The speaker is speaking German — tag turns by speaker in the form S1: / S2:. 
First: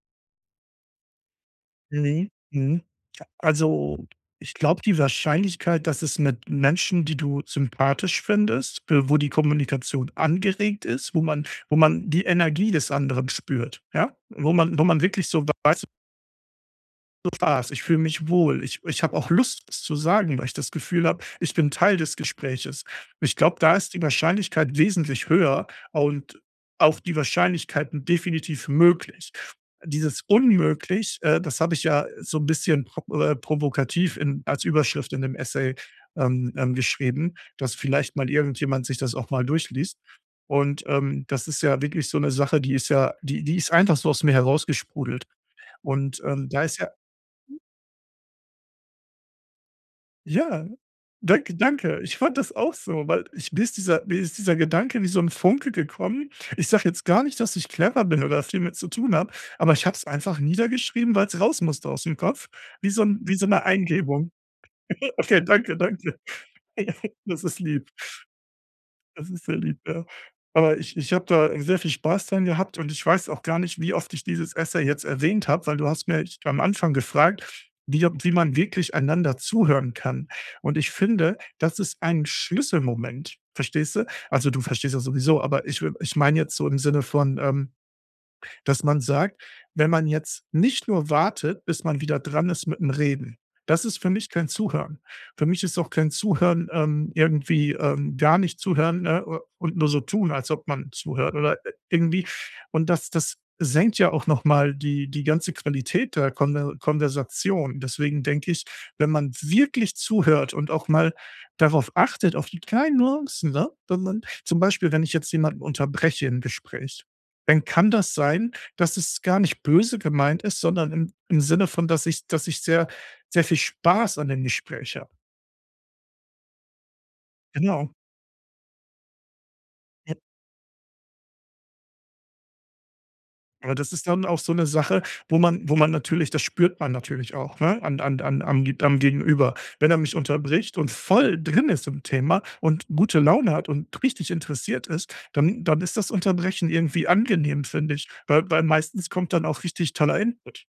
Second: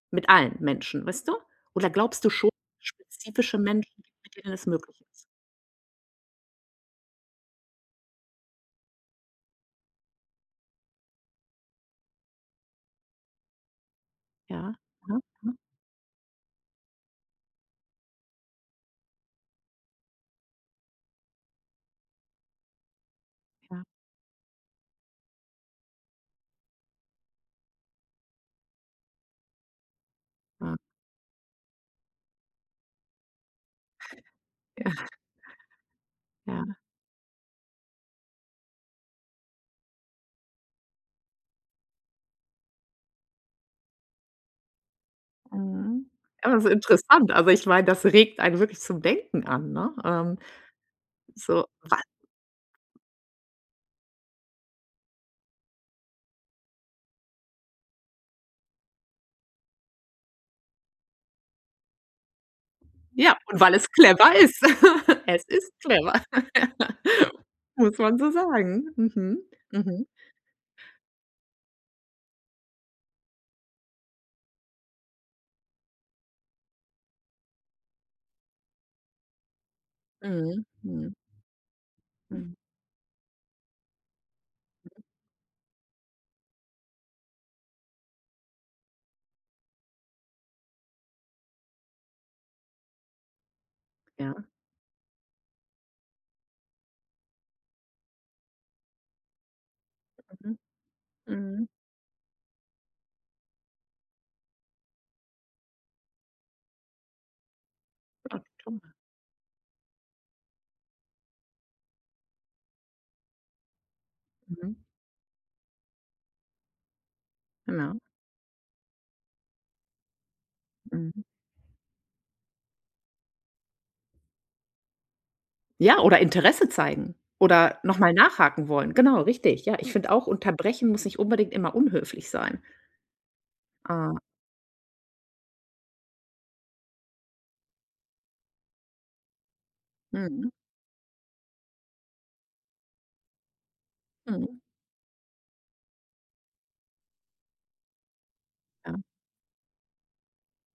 S1: Mit allen Menschen, weißt du? Oder glaubst du
S2: Ne.
S1: schon
S2: Mhm.
S1: spezifische Menschen,
S2: Also,
S1: mit denen
S2: ich
S1: das
S2: glaube, die
S1: möglich ist?
S2: Wahrscheinlichkeit, dass es mit Menschen, die du sympathisch findest, w wo die Kommunikation angeregt ist, wo man wo man die Energie des anderen spürt, ja? Wo
S1: Ja,
S2: man wo man
S1: mhm,
S2: wirklich so
S1: mhm.
S2: weiß so, [unintelligible] ich fühle mich wohl, ich ich habe auch Lust, was zu sagen, weil ich das Gefühl habe, ich bin Teil des Gespräches. Ich glaube, da
S1: Ja.
S2: ist die Wahrscheinlichkeit wesentlich höher und auch die Wahrscheinlichkeiten definitiv möglich. Dieses
S1: Ja.
S2: Unmöglich, äh, das habe ich ja so 'n bisschen pro äh, provokativ in als
S1: Ja.
S2: Überschrift in dem Essay, ähm, dann
S1: Ja.
S2: geschrieben, dass vielleicht mal irgendjemand sich das auch mal durchliest. Und, ähm, das ist ja wirklich so 'ne Sache, die ist ja die die ist einfach so aus mir herausgesprudelt.
S1: Mhm.
S2: Und, ähm,
S1: Ja,
S2: da
S1: ist
S2: ist ja
S1: interessant. Also, ich meine, das regt einen wirklich zum Denken an, ne? Ähm,
S2: Ja, danke,
S1: so, wa
S2: danke. Ich fand das auch so, weil ich mir ist dieser mir ist dieser Gedanke wie so 'n Funke gekommen. Ich sage jetzt gar nicht, dass ich clever bin oder viel mit zu tun habe, aber ich habe es einfach niedergeschrieben, weil's raus musste ausm Kopf, wie so 'n wie
S1: Ja,
S2: so
S1: und
S2: 'ne
S1: weil es
S2: Eingebung.
S1: clever ist.
S2: Okay,
S1: Es ist
S2: danke,
S1: clever.
S2: danke. Das ist lieb.
S1: Muss man so sagen.
S2: Das
S1: Mhm.
S2: ist sehr lieb,
S1: Mhm.
S2: ja. Aber ich ich habe da sehr viel Spaß dran gehabt und ich weiß auch gar nicht, wie oft ich dieses Essay jetzt erwähnt habe, weil du hast mich am Anfang gefragt, wie wie man wirklich einander zuhören kann.
S1: Mhm,
S2: Und ich
S1: mhm.
S2: finde, das ist ein
S1: Mhm.
S2: Schlüsselmoment, verstehst du? Also, du verstehst das sowieso, aber ich we ich meine jetzt so im Sinne von, ähm, dass man sagt, wenn man jetzt nicht nur wartet, bis man wieder dran ist mit'm Reden, das ist für mich
S1: Ja.
S2: kein Zuhören. Für mich ist auch kein Zuhören, ähm, irgendwie ähm, gar nicht zuhören, ne, u und nur so tun, als
S1: Mhm,
S2: ob man zuhört oder,
S1: mhm.
S2: äh, irgendwie. Und das das senkt ja auch noch mal die die ganze Qualität der Konver Konversation. Deswegen denke ich,
S1: [unintelligible]
S2: wenn man wirklich zuhört und auch mal darauf achtet, auf die kleinen Nuancen, ne, wenn man zum
S1: Mhm.
S2: Beispiel, wenn ich jetzt jemanden unterbreche im Gespräch, dann kann
S1: Genau.
S2: das sein, dass es gar nicht böse gemeint ist, sondern im
S1: Mhm.
S2: im Sinne von, dass ich dass ich sehr sehr viel Spaß an dem Gespräch habe.
S1: Ja, oder Interesse zeigen, oder
S2: Genau.
S1: noch mal nachhaken wollen. Genau, richtig, ja. Ich finde
S2: Ja.
S1: auch, unterbrechen muss nicht unbedingt immer unhöflich sein.
S2: Aber das ist
S1: Ah.
S2: dann auch so 'ne Sache, wo man wo man natürlich das spürt man natürlich auch, ne, an an an am Ge am Gegenüber. Wenn er mich
S1: Mhm.
S2: unterbricht und voll drin ist im Thema und gute Laune hat und richtig
S1: Mhm.
S2: interessiert ist, dann dann ist das Unterbrechen irgendwie angenehm, finde ich, weil weil
S1: Ja.
S2: meistens kommt dann auch richtig toller Input.